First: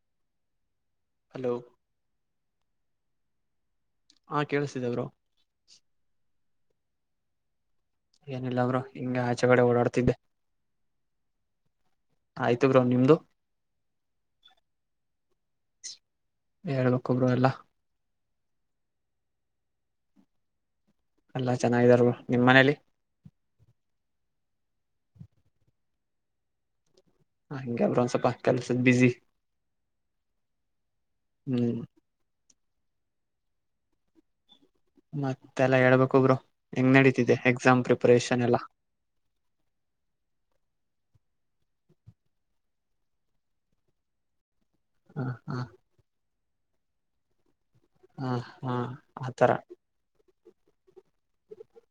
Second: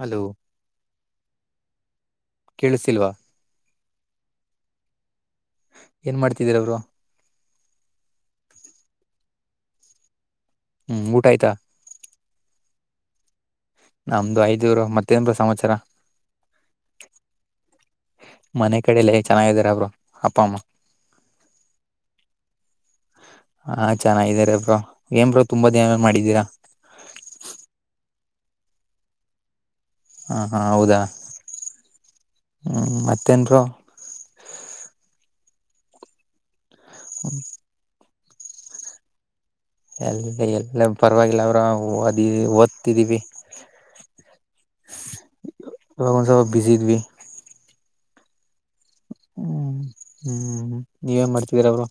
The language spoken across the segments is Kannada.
ಹಲೋ ಹಲೋ ಕೇಳಿಸಿಲ್ವಾ ಹಾ ಕೇಳಿಸತಿದವರು ಏನ್ ಮಾಡ್ತಿದೀರ ಅವರು ಏನಿಲ್ಲ ಅವರು ಹಿಂಗಗೆ ಆಚೆಗಡೆ ಓಡಾಡ್ತಿದ್ದೆ ಹ್ಮ್ ಊಟ ಆಯ್ತಾ ಆಯ್ತು ಬ್ರೋ ನಿಮ್ದು ನಮ್ದು ಅಯ್ತು ಬ್ರೋ ಮತ್ತೇನ್ ಬ್ರೋ ಸಮಾಚಾರ ಹೇಳ್ಬೇಕು ಬ್ರೋ ಎಲ್ಲಾ ಮನೆ ಕಡಲ್ಲ ಚೆನ್ನಾಗಿದಾರ ಬ್ರೋ ಅಪ್ಪ ಅಮ್ಮ ಎಲ್ಲಾ ಚೆನ್ನಾಗಿದಾರ ಬ್ರೋ ನಿಮ್ ಮನೇಲಿ ಹಾ ಚೆನ್ನಾಗಿದಾರೆ ಬ್ರೋ ಏನ್ ಬ್ರೋ ತುಂಬಾ ದಿನದ್ ಮೇಲೆ ಮಾಡಿದ್ದೀರಾ ಹ ಹಗೆಲ್ ಒಂದ್ಸವಲ್ಪ ಕೆಲ್ಸದ ಬಿಸಿ ಹಾ ಹಾ ಹೌದಾ ಹ್ಮ್ ಹ್ಮ ಮತ್ತೇನ್ರು ಮತ್ತೆಲ್ಲ ಹೇಳ್ಬೇಕ ಬ್ರೋ ಹೆಂಗ್ ನಡೀತಿದೆ ಎಕ್ಸಾಮ್ ಪ್ರಿಪರೇಷನ್ ಎಲ್ಲ ಎಲ್ಲ ಎಲ್ಲ ಪರವಾಗಿಲ್ಲ ಅವ್ರ ಓದಿ ಓದ್ತಿದೀವಿ ಹಾ ಹಾ ಬ್ಯುಸಿದ್ದ್ವಿ ಹಾ ಹಾ ಆತರ ಹ್ಮ್ ಹ್ಮ್ ನೀವೇನ್ ಮಾಡ್ತಿದೀರ ಅವರು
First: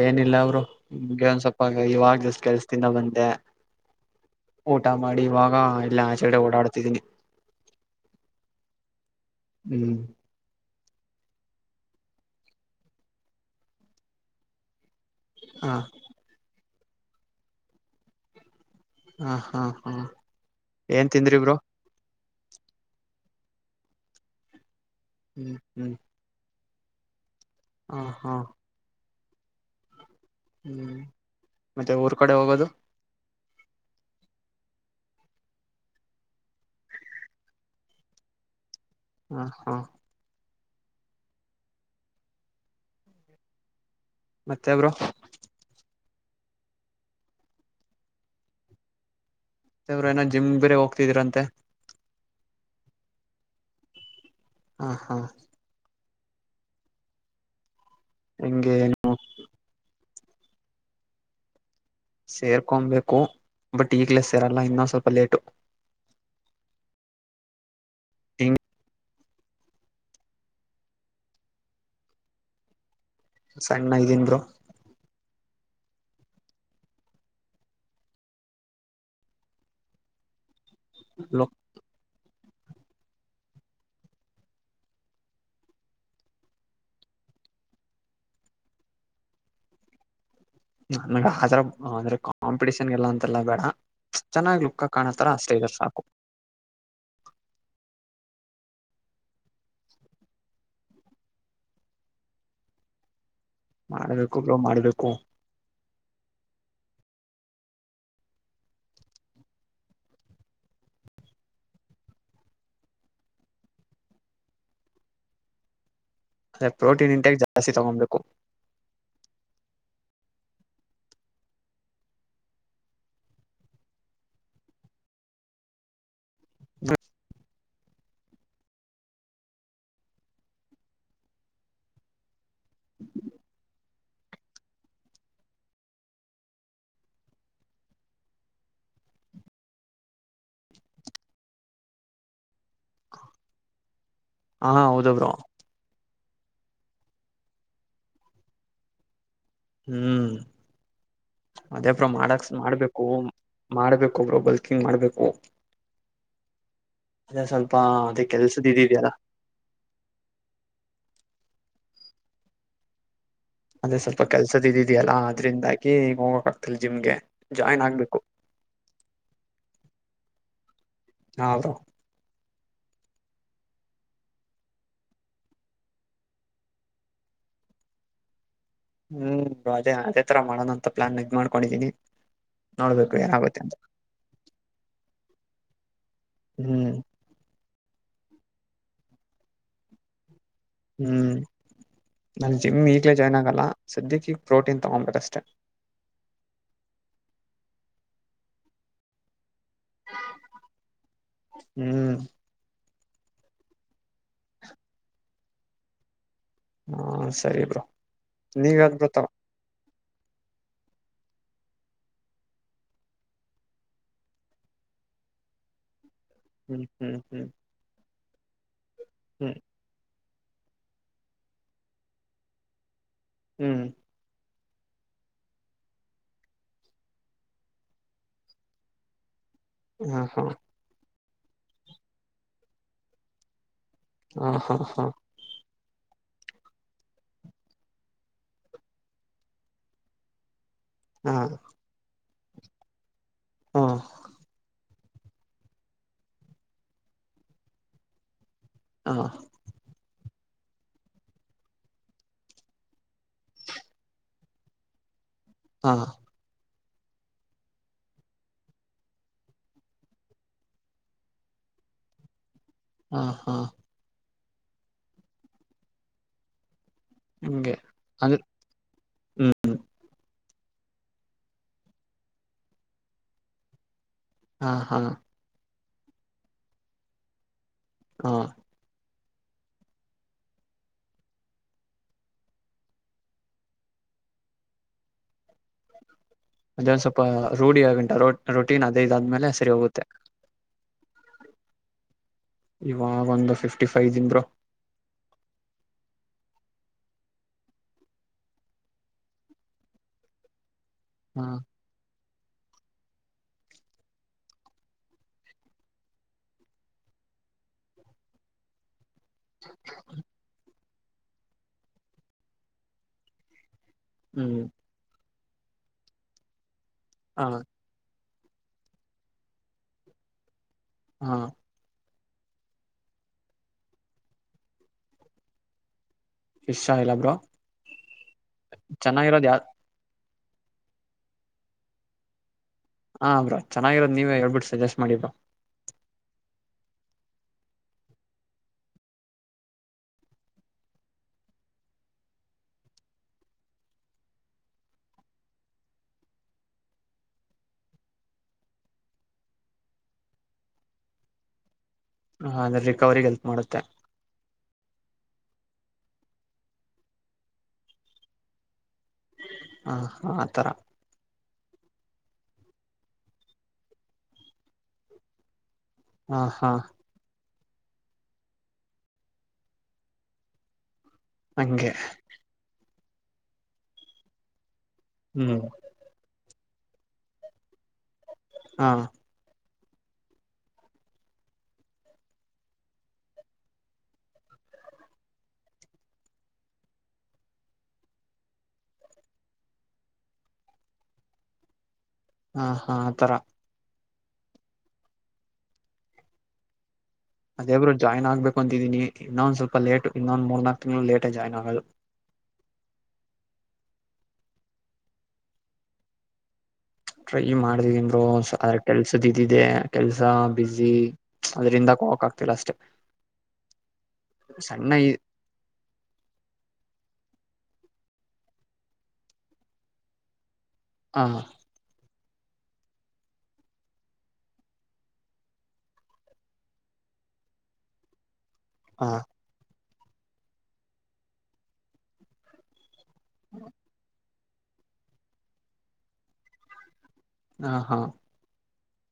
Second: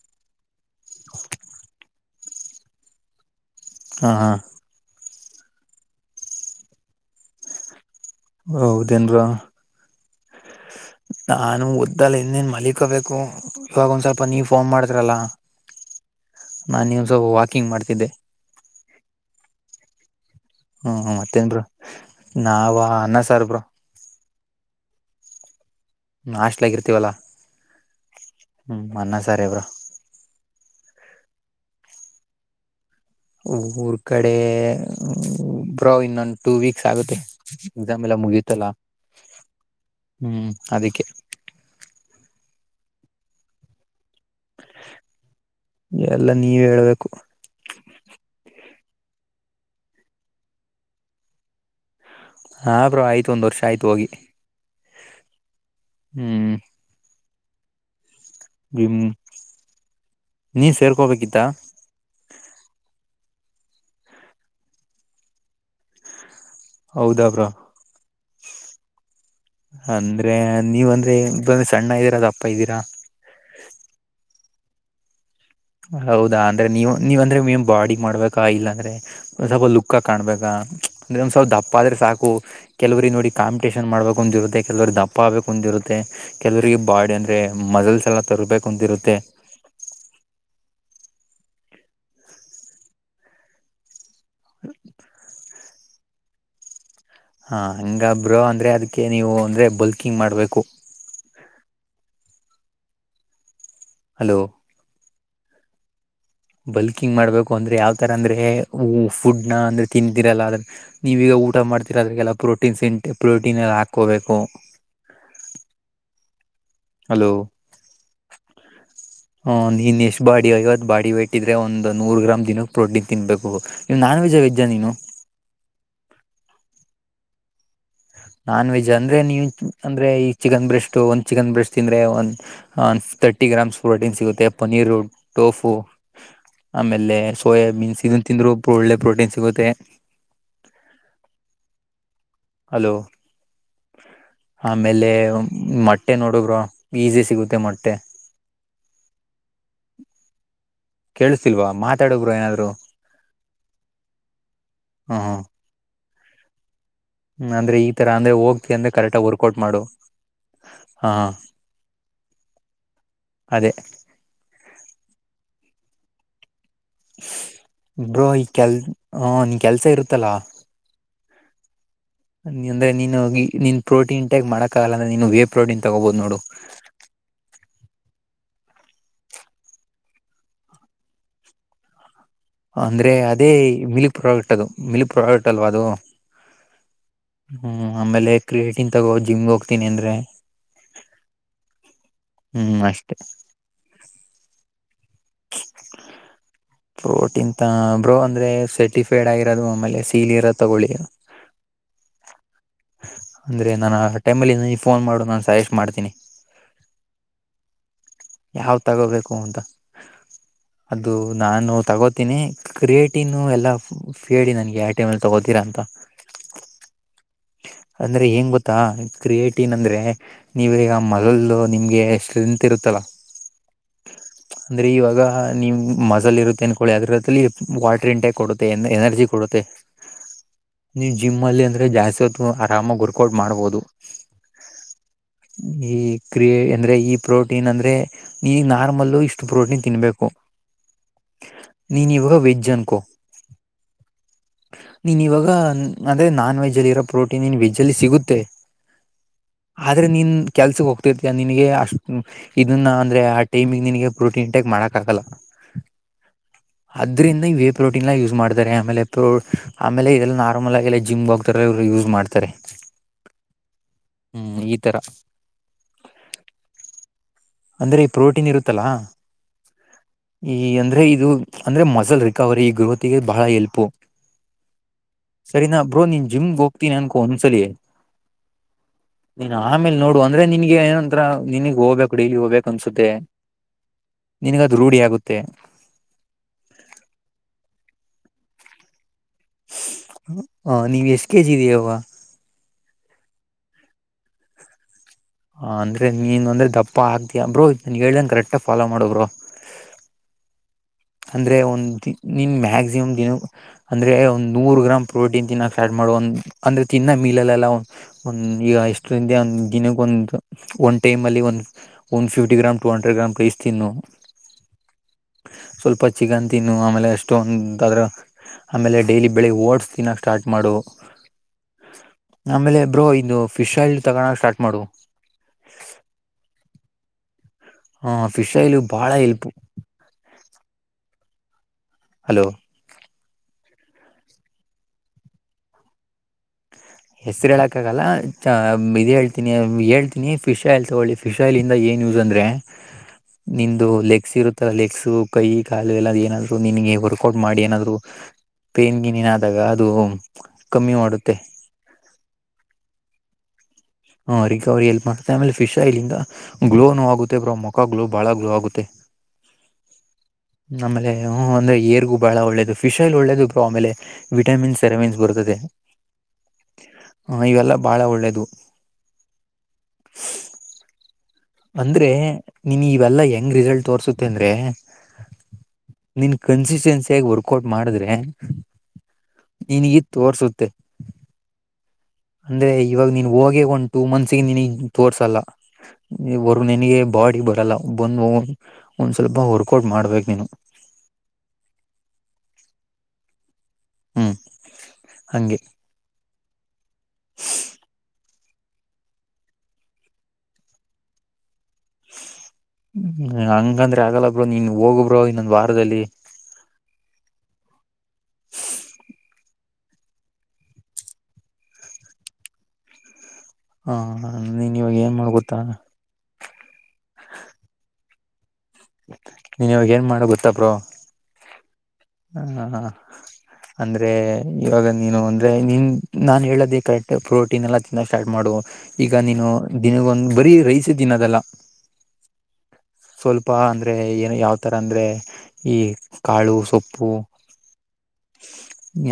ಏನಿಲ್ಲ ಅವರು ನಿಗೆ ಒಂದ್ ಸ್ವಪ್ಪ ಇವಾಗ ಜಷ್ಟ ಕೆಲ್ಸ ತಿಿನ ಬಂದೆ ಹಾ ಹಾ ಊಟ ಮಾಡಿ ಇವಾಗ ಇಲ್ಲ ಆಚೆಡೆ ಓಡಾಡ್ತಿದ್ದೀನಿ ಹೌದೇನ ಬ್ರೋ ನಾನು ಉದ್ದಲ್ಲಿ ಇನ್ನೇನ್ ಮಲಕೋಬೇಕು ಇವಾಗ ಒಂದ್ ಸ್ವಲ್ಪ ನೀ ಫೋನ್ ಮಾಡ್ ಹ ನಾನ ನಿನ್ನ ಸ್ವಲ್ ವಾಕಿಂಗ್ ಮಾಡ್ತಿದ್ದೆ ಹಾ ಹಾ ಹಾ ಏನ್ ಹ್ಮ್ ತಿಂದ್ರಿ ಮತ್ತೇನ್ ಬ್ರೋ ನಾವ ಅನ್ನ ಸಾರ್ ಬ್ರೋ ಹ್ಮ್ ಹ್ಮ್ ನಾಸ್ಟ್ಲಗರ್ತೀವಲ್ಲಾ ಹಾ ಹ್ಮ್ ಅನ್ನ ಸಾರೆ ಬ್ರೋ ಹ್ಮ್ ಮತ್ತೆ ಊರ್ ಕಡೆ ಹೋಗೋದು ಊರ್ ಕಡೆ ಬ್ರೋ ಇನ್ನೊಂದು್ ಟೂ ವೀಕ್ಸ್ ಆಗುತ್ತೆ ಎಕ್ಸಾಮ್ ಎಲ್ಲ ಮುಗಿತಲ್ಲ ಹಾ ಹಾ ಅದಕ್ಕೆ ಮತ್ತೆ ಬ್ರೋ ಎಲ್ಲ ನೀವ ಹೇಳ್ಬೇಕು ಮತ್ತೆ ಬ್ರೋ ಏನ ಜಿಮ್ ಬೇರೆ ಹೋಗ್ತಿದೀರಂತೆ ಹಾ ಬ್ರೋ ಆಯ್ತು ಒಂದ್ ವರ್ಷ ಆಯ್ತು ಹೋಗಿ ಹಾ ಹಾ ಹ್ಮ್ ಹೆಂಗೆ ಏನು ನೀ ಸೇರ್ಕೋಬೇಕಿತ್ತ ಸೇರ್ಕೊಬೇಕು ಬಟ್ ಈಗ್ಲೇ ಸೇರಲ್ಲ ಇನ್ನೊಂದು ಸ್ವಲ್ಪ ಲೇಟು ಹೌದಾ ಬ್ರೋ [unintelligible] ಅಂದ್ರೆ ನೀವ ಅಂದ್ರೆ ಇದಂದ್ರೆ ಸಣ್ಣ ಇದ್ದೀರಾ ದಪ್ಪ ಇದ್ದೀರಾ ಸಣ್ಣ ಇದೀನ್ ಬ್ರೋ ಹೌದಾ ಅಂದ್ರೆ ನೀವು ನೀವಂದ್ರೆ ನೀನ್ ಬಾಡಿ ಮಾಡ್ಬೇಕಾ ಇಲ್ಲಾಂದ್ರೆ ಸ್ವಲ್ಪ ಲುಕ್ಕ ಕಾಣ್ಬೇಕಾ ಅಂದೆ ಒಂದ್ ಸ್ವಲ್ಪ ಲುಕ್ ದಪ್ಪ ಆದ್ರೆ ಸಾಕು ಕೆಲವ್ರಿಗೆ ನೋಡಿ ಕಾಂಪಿಟೇಷನ್ ಮಾಡ್ಬೇಕು ಒಂದಿರುತ್ತೆ ಕೆಲವ್ರ ದಪ್ಪ ಆಗ್ಬೇಕು ಒಂದಿರುತ್ತೆ ಕೆಲವರಿಗೆ ಬಾಡಿ ಅಂದ್ರೆ ಮಜಲ್ಸ ಎಲ್ಲ ತರ್ಬೇಕು ಅಂತಿರುತ್ತೆ [unintelligible] ನನಗ್ ಆ ತರ ಅಂದ್ರೆ ಕಾಂಪಿಟಷನ್ಗೆಲ್ಲ ಅಂತೆಲ್ಲ ಬೇಡ ಚನ್ನಾಗ್ ಲುಕ್ ಕಾಣೋತರ ಅಷ್ಟೇ ಇದ್ರೆ ಸಾಕು ಹಾ ಹಂಗ ಬ್ರೋ ಅಂದ್ರೆ ಅದಕ್ಕೆ ನೀವು ಅಂದ್ರರೆ ಬಲ್ಕಿಂಗ್ ಮಾಡ್ಬೇಕು [unintelligible] ಹಲೋ ಮಾಡ್ಬೇಕು ಬ್ರೋ ಮಾಡ್ಬೇಕು ಬಲ್ಕಿಂಗ್ ಮಾಡ್ಬೇಕು ಅಂದ್ರೆ ಯಾವ್ತರ ಅಂದ್ರೆ ಫುಡ್ ನ ಅಂದ್ರೆ ತಿಂದರಲ್ಲ ನೀವೀಗ ಊಟ ಮಾಡ್ತಿೀರ ಅದ್ರೆಲ್ಲ ಪ್ರೋಟೀನ್ಸ್ ಇಂಟೆ ಪ್ರೋಟೀನ್ ಎಲ್ಲ ಹಾಕೋಬೇಕು [unintelligible] ಅದೇ ಪ್ರೋಟೀನ್ ಹಲೋ ಇಂಟೆಂಗ್ ಜಾಸ್ತಿ ತಗೊಬೇಕು ನೀನು ಬಾಡಿ ಐವತ್ತು ಬಾಡಿ ವೇಟ್ ಇದ್ರೆ ಒಂದು ನೂರು ಗ್ರಾಮ್ ದಿನಕ್ಕೆ ಪ್ರೋಟೀನ್ ತಿನ್ಬೇಕು ನೀ ನಾನ್ ವೆಜ್ ವೆಜ್ ನೀನು [unintelligible] [unintelligible] ನಾನ್ ವೆಜ್ ಅಂದ್ರೆ ನೀವು ಅಂದ್ರೆ ಈ ಚಿಕನ್ ಬ್ರೆಸ್ಟ್ ಒಂದ್ ಚಿಕನ್ ಬ್ರೆಸ್ಟ್ ತಿಂದ್ರೆ ಒ ಒಂದ್ ತರ್ಟಿ ಗ್ರಾಮ್ಸ್ ಪ್ರೋಟೀನ್ ಸಿಗುತ್ತೆ ಪನೀರು ಟೋಫು ಆಮೇಲೆ ಸೋಯಾಬೀನ್ಸ್ ಇದನ್ನ ತಿಂದ್ರು ಒಳ್ಳೆ ಪ್ರೋಟೀನ್ ಸಿಗುತ್ತೆ [unintelligible] ಹಲೋ ಹಾ ಆಮೇಲೆ ಹೌದು ಬ್ರೋ ಮೊಟ್ಟೆ ನೋಡು ಬ್ರೋ ಈಸಿ ಸಿಗುತ್ತೆ ಮೊಟ್ಟೆ ಹ್ಮ್ ಕೇಳಿಸಿಲ್ ಅದೇ ಬ್ರೊ ಮಾಡಕ್ ಮಾಡ್ಬೇಕು ಮಾಡ್ಬೇಕು ಬ್ರೊ ಬಲ್ಕಿಂಗ್ ಮಾಡ್ಬೇಕು ಅದೇ ಹ್ಮ ಸ್ವಲ್ಪ ಅಂದ್ರೆ ಈ ತರ ಅದೇ ಅಂದ್ರೆ ಕೆಲ್ಸದ ಹೋಗ್ತಿ ಅಂದ್ರೆ ಇದಿದ್ಯಲ್ಲ ಕರೆಕ್ಟ ವರ್ಕೌಟ್ ಮಾಡು ಹಾ ಅದೇ ಸ್ವಲ್ಪ ಕೆಲ್ಸದ ಇದಿದ್ಯಲ್ಲ ಅದ್ರಿಂದಾಗಿ ಹೋಗತ ಬ್ರೋ ಈ ಕೆಲ್ ಹಾ ಕೆಲ್ಸ ಇರುತ್ತಲಾ ಹೌದು ಅಂದ್ರೆ ನೀನು ನೀನ್ ಪ್ರೋಟೀನ್ ಟ್ಯಾಗ್ ಮಾಡೋಕ್ಕಾಗಲ್ಲ ಅಂದ್ರೆ ನೀನು ವೇ ಪ್ರೋಟೀನ್ ತಗೋಬೋದು ನೋಡು ಹ [inaudible] ಹ್ಮ್ ಅದೇ ಅದೇ ತರ ಮಾಡೋಣಂತ ಪ್ಲಾನ್ ಇದ್ ಮಾಡ್ಕೊಂಡಿದ್ದೀನಿ ಅಂದ್ರೆ ಅದೇ ಮಿಲ್ಕ್ ಪ್ರಾಡಕ್ಟ್ ಅದು ಮಿಲ್ಕ್ ಪ್ರಾಡಕ್ಟ್ ಅಲ್ವಾ ಅದು ಹ್ಮ್ ಹ್ಮ್ ಆಮೇಲೆ ಕ್ರಿಕೆಟಿನ್ ತಗೋ ಜಿಮ್ಗೆ ಹೋಗ್ತೀನಿ ಅಂದ್ರೆ ಹ್ಮ್ ನನ್ ಹ್ಮ್ ಜಿಮ್ ಈಗ್ಲೆೇ ಅಷ್ಟೇ ಜಾಯ್ನ್ ಆಗಲ್ಲ ಸದ್ಯಕ್ಕೆ ಈ ಪ್ರೋಟೀನ್ ತಗೊಂಡ್ಂಬೆಕ್ ಆಸ್ ಹ [inaudible] ಪ್ರೋಟೀನ್ ತ ಬ್ರೋ ಅಂದ್ರೆ ಸೆಟಿಫೈಡ್ ಆಯ್ ರದು ಆಮೇಲೆ ಸೀಲಿ ಇರದ್ ತಗೊಳಿ ಹ್ಮ್ ಅಂದ್ರೆ ನಾನ ಟೈಮಲ್ಲಿ ಫೋನ್ ಮಾಡು ನಾನು ಸಜೆಸ್ ಮಾಡ್ತೀನಿ ಹ್ಮ ಸರಿ ಬ್ರೋ ಯಾವ್ ನೀವ್ ಯಾವುದು ಬ್ರೋ ತಗೋಬೇಕು ಅಂತ ಅದು ನಾನು ತಗೋತೀನಿ ಕ್ರಿಯೇಟಿನ್ ಎಲ್ಲ ಫೇ ನನ್ಗೆ ಆ ಟೈಮಲ್ಲಿ ತಗೋತೀರ ಅಂತ ಹ್ಮ್ ಹ್ಮ್ ಹ್ಮ್ ಅಂದ್ರೆ ಎನ್ ಗೊತ್ತಾ ಹ್ಮ್ ಕ್ರಿಯೇಟಿವನ್ ಅಂದ್ರೆ ನೀವ್ ಈಗ ಮೊಲ್ ನಿಮ್ಗೆ ಸ್ಟ್ರೆಂತ್ ಇರುತ್ತಲ್ಲಾ ಹ್ಮ್ ಅಂದ್ರೆ ಇವಾಗ ನಿಮ್ ಮಜಲ್ ಇರುತ್ತೆ ಅನ್ಕೊಳ್ಳಿ ಅದ್ರದಲ್ಲಿ ವಾಟ್ರ್ ಇಂಟ್ಯಾಕ್ ಕೊಡುತ್ತೆ ಎ ಎನರ್ಜಿ ಕೊಡುತ್ತೆ ಹಾ ಹಾ ನೀವು ಜಿಮ್ ಅಲ್ಲಿ ಅಂದ್ರೆ ಜಾಸ್ತಿ ಹೊತ್ತು ಆರಾಮಾಗಿ ವರ್ಕೌಟ್ ಮಾಡ್ಬಹದು ಹಾ ಹಾ ಹಾ ಈ ಕ್ರಿಯೆ ಅಂದ್ರೆ ಈ ಪ್ರೋಟೀನ್ ಅಂದ್ರೆ ಈ ನಾರ್ಮಲ್ಲು ಇಷ್ಟು ಪ್ರೋಟೀನ್ ತಿನ್ಬೇಕು ಹಾ ಹಾ ನೀನ್ ಇವಾಗ ವೆಜ್ ಅನ್ಕೋ ಹ್ಮ ನೀನ್ ಇವಾಗ ಅಂದ್ರೆ ನಾನ್ ವೆಜ್ ಅಲ್ಲಿ ಇರೋ ಪ್ರೋಟೀನ್ ನಿನ್ ವೆಜ್ ಅಲ್ಲಿ ಸಿಗುತ್ತೆ ಹಾ ಹಾ ಆದ್ರೆ ನೀನ್ ಕೆಲ್ಸಕ್ಕೆ ಹೋಗ್ತಿರ್ತಯ ನಿನಗೆ ಅಷ್ಟ ಇದನ್ನ ಅಂದ್ರೆ ಆ ಟೈಮಿಗೆ ನಿನಗೆ ಪ್ರೋಟೀನ್ ಟ್ಯಾಕ್ ಮಾಡಕ್ಕ ಆಗಲ್ಲ ಹಾ ಅದ್ರಿಂದ ಇ ವೇ ಪ್ರೋಟೀನ್ ಎ ಯೂಸ್ ಮಾಡ್ತಾರೆ ಪ್ರೊ ಆಮೇಲೆ ಆಮೇಲೆ ಇದೆಲ್ಲ ನಾರ್ಮಲ್ ಆ ಎಲ್ಲ ಜಿಮ್ ಹೋಗ್ತಾರೆ [unintelligible] ಯೂಸ್ ಮಾಡ್ತಾರೆ ಹಾ ಹಾ ಹ್ಮ್ ಈ ತರ ಹಂಗೆ ಅಂದ್ರೆ ಈ ಅಂದ್ರ ಪ್ರೋಟೀನ್ ಇರುತ್ತಲಾ ಹ್ಮ್ ಈ ಅಂದ್ರೆ ಇದು ಅಂದ್ರೆ ಮಸಲ್ ರಿಕವರಿ ಗ್ರೋತಿ ಗೆ ಬಹಳ ಎಲ್ಪ್ ಹಾ ಹಾ ಬ್ರೋ ನೀನ್ ಜಿಮ್ಗೆ ಹೋಗ್ತೀನಿ ಅನ್ಕೋ ಒಂದ್ಸಲಿ ಹ ನೀನ್ ಆಮೇಲ್ ನೋಡು ಅಂದ್ರೆ ನಿನ್ಗೆ ಏನಂಂತರ ನಿನಗ್ ಹೋಗ್ಬೇಕ್ [unintelligible] ಕುುಡಲಿ ಹೋಗ್ಬೇಕು ಅನ್ಸುತ್ತೆ ನಿನಗದು ರೂಢಿಯಗುತ್ತೆ ಅದೊಂದ್ ಸ್ವಲ್ಪ ರೂಢಿ ಆಗಂಟ ರ ರೊಟೀನ್ ಅದೈದುಾದ್ಮೇಲೆ ಸರಿ ಹೋಗುತ್ತೆ ಹ ನೀವ್ ಎಸ್ಟ್ ಕೆೇಜಿ ಇದೀವಗ ಇವಾಗ ಒಂದು ಫಿಫ್ಟಿ ಫೈವ್ ಇದೀನ್ ಬ್ರೊ ಹ ಅಂದ್ರೆ ನೀನ್ ಅಂದ್ರೆ ದಪ್ಪ ಆಗ್ತಯಾ ಬ್ರೋಾನನ್ ಹೇಳ್ದನ್ ಕರೆಕ್ಟ ಫಾಲೋ ಮಾಡಬ್ರೋ [inaudible] ಹಾ ಅಂದ್ರೆ ಒಂದ ನಿನ್ ಮ್ಯ [unintelligible] [unintelligible] ಮ ಅಂದ್ರೆ ಒಂದು ನೂರು ಗ್ರಾಮ್ ಪ್ರೋಟೀನ್ ತಿನ್ನೋಕ್ ಸ್ಟಾರ್ ಮಾಡುವ ಅಂದ್ರೆ ತಿನ್ನ ಮೀಲಲ್ಲಲ್ಲ ಒಂದ್ ಈಗ ಎಷ್ಟು ದ ಒಂದ ದಿನ ಒಂದು ಒಂನ್ ಟೈಮಲ್ಲಿ one fifty gram two hundred gram [unintelligible] ತಿನ್ನು ಹ್ಮ್ ಸ್ವಲ್ಪ ಚಿಕನ್ ತಿನ್ನು ಆಮೇಲೆ ಹಾ ಅಷ್ಟೊಂದದ್ರ [unintelligible] ಆಮೇಲೆ ಡೈಲಿ ಬೆಳಿಗ್ ಓಡ್ಸ್ ದಿನ ಸ್ಟಾರ್ಟ ಮಾಡು ಹಾ ಆಮೇಲೆ ಬ್ರೋ ಇದು ಫಿಶ್ಲ್ [unintelligible] ತಳ ಸ್ಟಾರ್ಟ್ ಮಾಡು [unintelligible] ಷಾ ಇಲ್ಲ ಬ್ರೋ ಹಾ ಫಿಶ್ಲು ಬಾಳ ಚೆನ್ನಾಗಿರೋದು ಎಲ್ಪು ಯಾ ಹಲೋ ಹ ಬ್ರಾ ಚೆನ್ನಾಗಿರೋದ್ ನೀವ ಹೇಳ್ಬಿಟ್ಟು ಸಜೆಸ್ಟ್ ಮಾಡಿ ಬ್ರೋ ಹೆಸ್ರು ಹೇಳಕಾಗಲ್ಲ ಇ್ ಹೇಳ್ತಿನಿ ಹೇಳ್ತೀನಿ ಫಿಶ್ ಆಯಿಲ್ ತಗೊಳ್ಳಿ ಫಿಶ್ ಆಯಿಲ್ಂದ ಏನ್ ನ್ಯೂಸ್ ಅಂದ್ರೆ ನಿಂದು ಲೆಗ್ಸ್ ಇರುತ್ತಲ್ಲ ಲೆಗ್ಸ್ ಕೈ ಕಾಲು ಎಲ್ಲ ಏನಾದ್ರು ನಿನಗೆ ವರ್ಕೌಟ್ ಮಾಡಿ ಏನಾದ್ರು ಪೇನ್ ಗಿನಿನ್ ಆದಾಗ ಅದು ಕಮ್ಮಿ ಮಾಡುತ್ತೆ ಹ ಅಂದ್ರೆ ರಿಕವರಿಗ್ ಎಲ್ಪ್ ಮಾಡುತ್ತೆ ಹಾ ರಿಕವರಿ ಎಲ್ಪ್ ಮಾಡ್ತೆ ಆಮೇಲೆ ಫಿಶ್ ಆಯ್ಲಿಂದ ಗ್ಲೋನು ಆಗುತ್ತೆ ಬ್ರೋ ಮ ಮುಖ ಗ್ಲೋ ಬಾಳ ಗ್ಲೋ ಆಗುತ್ತೆ ಹ ಹಾ ಆತರ ಆಮೇಲೆ ಹ ಅಂದ್ರೆ ಏರ್ಗೂ ಬಹಳ ಒಳ್ಳೇದು ಫಿಶಲ್ಲಿ ಒಳ್ಳೇದುಬ್ರು ಆಮೇಲೆ ವಿಟಮಿನ್ಸ್ ಸೆರಮಿನ್ಸ್ ಬರುತ್ತದೆ ಹಾ ಹಾ ಹ ಇವೆಲ್ಲ ಬಹಳ ಒಳ್ಳೇದು [inaudible] ಹಂಗೆ ಅಂದ್ರೆ ನೀನ್ ಇವೆಲ್ಲಾ ಹೆಂಗ್ ರಿಸಲ್ಟ್ ತೋರ್ಸುತ್ತೆ ಅಂದ್ರೆ ಹ್ಮ್ ಇನ್ ಕನ್ಸಿಸ್ಟೆನ್ಸಿಯಾಗಿ ವರ್ಕೌಟ್ ಮಾಡಿದ್ರೆ ಹಾ ನಿನಿಗಿ [unintelligible] ತೋರಿಸುತ್ತೆ ಅಂದ್ರೆ ಇವಾಗ ನೀನ್ ಹೋಗಿ ಒಂದು ಟು ಮಂತ್ಸಿಗೆ ನೀನ್ ತೋರ್ಸಲ್ಲ ಹೊರ್ಗ ನನ್ಗೆ ಬಾಡಿ ಬರಲ್ಲ ಬಂದು ಒಂದ್ ಸ್ವಲ್ಪ ವರ್ಕೌಟ್ ಮಾಡ್ಬೇಕು ನೀನು ಹಾ ಹಾ ಆ ತರ ಹ್ಮ್ ಹಂಗೆ ಅದೇಬ್ಬರು ಜಾಯ್ನ್ ಆಗ್ಬೇಕು ಅಂತಿದೀನಿ ಇನ್ನೊಂದ ಸ್ವಲ್ಪ ಲೇಟ್ ಇನ್ನೊಂದ ಮೂರ್ ನನಾಲ್ಕ್ಂಗಳು ಲೇಟ ಆ ಜಾಯ್ನ್ ಆಗೋದು [inaudible] ಹ್ಮ ಹಂಗಂದ್ರೆ ಆಗಲ್ಲ ಬ್ರೋ ನೀನ್ ಹೋಗಬ್ರೋ ಇನ್ನೊಂದ್ ವಾರದಲ್ಲಿ ಟ್ರೈ ಮಾಡ್ತಿದ್ದೀನಿ ಬ್ರೋ ಅದ ಕೆಲ್ಸದಿದ್ದಿದೆ ಕೆಲ್ಸ ಬಸಿ ಅದ್ರಿಂದ ಹೋಗಕೆ ಆಗ್ತಿಲ್ಲ ಅಷ್ಟೇ ಹಾ ನೀನ್ ಸಣ್ಣ ಇವಾಗ ಈ ಏನ್ ಮಾಡ ನೀನ್ವಾಗ ಏನ್ ಮಾಡ ಗೊತ್ತ ಬ್ರೋ ಹಾ ಹಾ ಹಾ ಹಾ ಅಂದ್ರೆ ಇವಾಗ ನೀನು ಅಂದ್ರೆ ನೀನ್ ನಾನ್ ಹೇಳೋದೇ ಕರೆಕ್ಟ್ ಪ್ರೋಟೀನ್ ಎಲ್ಲ ತಿನ್ನ ಸ್ಟಾರ್ಟ್ ಮಾಡು ಹಾ ಈಗ ನೀನು ದಿನಗೊಂದ್ ಬರೀ ರೈಸೆ ತಿನ್ನೋದಲ್ಲ ಸ್ವಲ್ಪ ಅಂದ್ರೆ ಏನು ಯಾವತರ ಅಂದ್ರೆ ಈ ಕಾಳು ಸೊಪ್ಪು ಹಾ ಹಾ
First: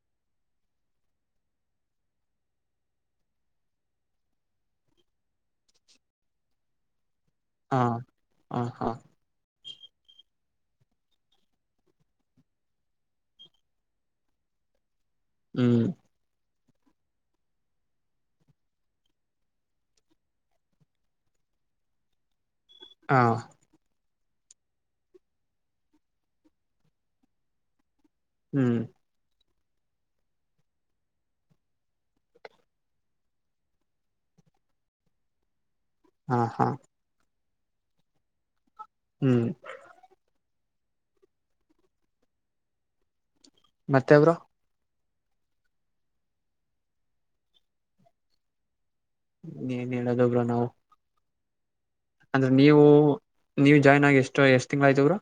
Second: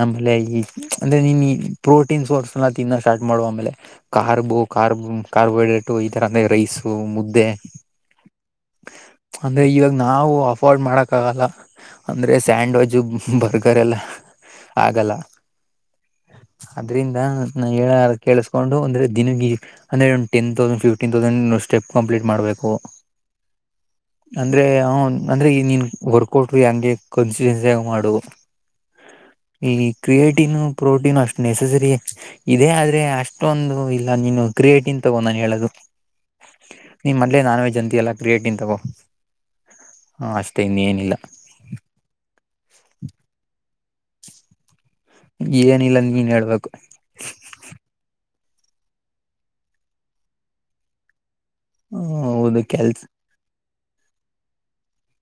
ಆಮೇಲೆ ಈ ಅಂದ್ರೆ ನೀನ್ ಪ್ರೋಟೀನ್ ಸೋರ್ಸ್ ಎಲ್ಲ ತಿನ್ನ ಸ್ಟಾರ್ಟ್ ಮಾಡು ಆಮೇಲೆ [unintelligible] ಬ ಕಾರ್ಬೋಹೈಡ್ರೇಟ್ ಈ ತರ ಅಂದ್ರೆ ರೈಸ ಮುದ್ದು ಹಾ ಹಾ ಹಾ ಅಂದ್ರೆ ಇವಾಗ್ ನಾವು ಅಫೋರ್ಡ್ ಮಾಡಕ್ ಆಗಲ್ಲ ಅಂದ್ರೆ ಸ್ಯಾಂಡ್ವಿಜ್ ಬರ್ಗರ್ ಎಲ್ಲ ಆಗಲ್ಲ ಹ್ಮ್ ಅದ್ರಿಂದ ನ ಹೇಳ ಕೇಳಿಸಕೊಂಡು ಅಂದ್ರೆ ದಿನ ಅಂದ್ರೆ ಒ ಟೆನ್ ತೌಸಂಡ್ ಫಿಫ್ಟೀನ್ ತೌಸಂಡ್ ಇ ಸ್ಟೆಪ್ ಕಂಪ್ಲೀಟ್ ಮಾಡ್ಬೇಕು ಹ ಅಂದ್ರೆ ಹು ಅಂದ್ರೆ ಈ ನೀನ್ ವರ್ಕೌಟು ಹಂಗೆ ಕನ್ಸಯುಸಿ ಆಗ್ ಮಾಡು ಹ್ಮ್ ಈ ಕ್ರಿಯೇಟೀನ್ ಪ್ರೋಟೀನ್ ಅಷ್ಟ ನೆಸಸರಿ ಇದೇ ಆದ್ರೆ ಅಷ್ಟೊಂದು ಇಲ್ಲ ನಿ [unintelligible] ಇ ಕ್ರಿಯೇಟಿನ್ ತಗೊ ನಾ ಹೇಳೋದು ಹಾ ಹಾ ನಾನ್ವೆಜ್ ಅಂತ ಎ ಕ್ರಿಯೇಟಿನ್ ತಗೋ ಹ್ಮ್ ತೆ ಇನ್ನೇನ್ ಇಲ್ಲ ಮತ್ತೆ ಬ್ರೊ ಏನಿಲ್ಲನೀನ್ ಹೇಳ್ಬೇಕು ಏನ್ ಹೇಳಡು ಬ್ರೋ ನಾವು ಹ ಅಂದ್ರೆ ಹೌದು ನೀವು ಕೆಲ್ಸ ನೀವು ಜಾಯ್ನ್ ಆಗಿ ಎಸ್ಟ್ ಎಷ್ಟ್ ತಿಂಗ್ಲ್ ಆಯ್ತು ಬ್ರೋ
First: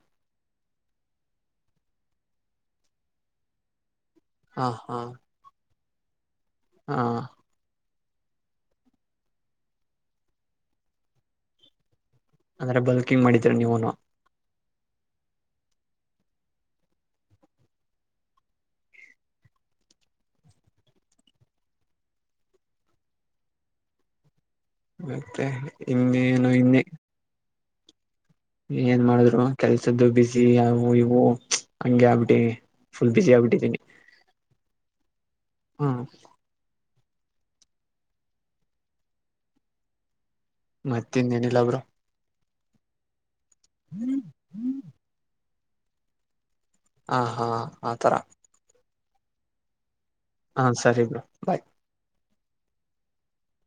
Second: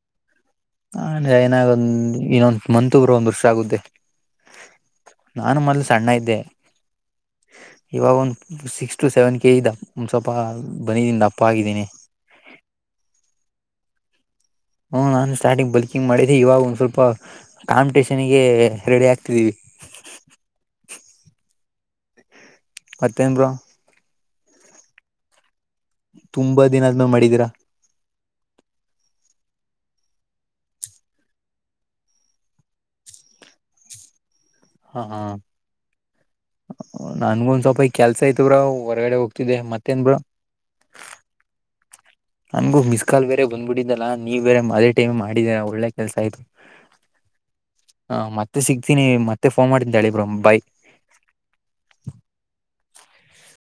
ಅ ಏನಾಗ ಒಂದ್ ಇನ್ನೊಂದ್ ಮಂತ್ ಬ್ರೊ ಒಂದ್ ವರ್ಷ ಆಗುತ್ತೆ ಹಾ ಹಾ ನಾನು ಮೊದ್ಲು ಸಣ್ಣ ಇದ್ದೆ ಹಾ ಇವಾಗ ಒಂದ್ ಸಿಕ್ಸ್ ಟು ಸೆವೆನ್ ಕೆಜಿ ದ ಒಂದ್ ಸ್ವಲ್ಪ ಬನ ದಿಂದ ದಪ್ಪ ಆಗಿದ್ದೀನಿ ಅದ್ರೆ ಬಲ್ಕಿಂಗ್ ಮಾಡಿದೀರ ನೀವುನು ಹ್ಮ ನಾನು ಸ್ಟಾರ್ಟಿಂಗ್ ಬಲ್ಕಿಂಗ್ ಮಾಡಿದ್ದಿ ಇವಾಗ ಒಂದ್ ಸ್ವಲ್ಪ ಕಾಂಪಿಟೇಷನ್ಗೆ ರೆಡಿ ಆಗ್ತಿದೀವಿ [inaudible] ಮತ್ತೆನ್ ಬ್ರೋ ಮತ್ತೆ ಇನ್ನೇ ನು ತುಂಬಾ ಇನ್ನೆ ದಿನ ಆದ್ಮೇಲೆ ಮಾಡಿದೀರಾ ಏನ್ ಮಾಡಿದ್ರು ಕೆಲ್ಸದ್ದು ಬಿಸಿ ಯವು ಇವು ಹಂಗೆ ಆಗ್ಬಿಟಿವಿ ಫುಲ್ ಬಿಸಿ ಆಗ್ಬಿಟ್ಟಿದ್ದೀನಿ ಹಾ ಹ್ಮ ನನ್ಗೊಂದ್ ಸ್ವಲ್ಪ ಈ ಕೆಲ್ಸ ಐತ್ ಬ್ರೋ ಹೊರಗಡೆ ಹೋಗ್ತಿದ್ದೆ ಮತ್ತೇನ್ ಬ್ರೋ ಮತ್ತ ಇನ್ಏನಿಲ್ಲಬ್ರೋ ನನ್ಗು ಮಿಸ್ ಕಾಲ್ ಬೇರೆ ಬಂದ್ಬಿಟ್ಟಿದ್ದಲ್ಲಾ ನೀವ್ ಬೇರೆ ಅದೇ ಟೈಮ್ ಮಾಡಿದರ ಒಳ್ಳೆ ಕೆಲ್ಸ ಆಯ್ತು ಹಾ ಹಾ ಆತರ ೀನ [unintelligible] ಮತ್ತೆಫೋನ್ ಮಾಡ್ತಿನಿ ತಾಳಿ ಹಾ ಸರಿ ಬ್ರೋ ಬಾಯ್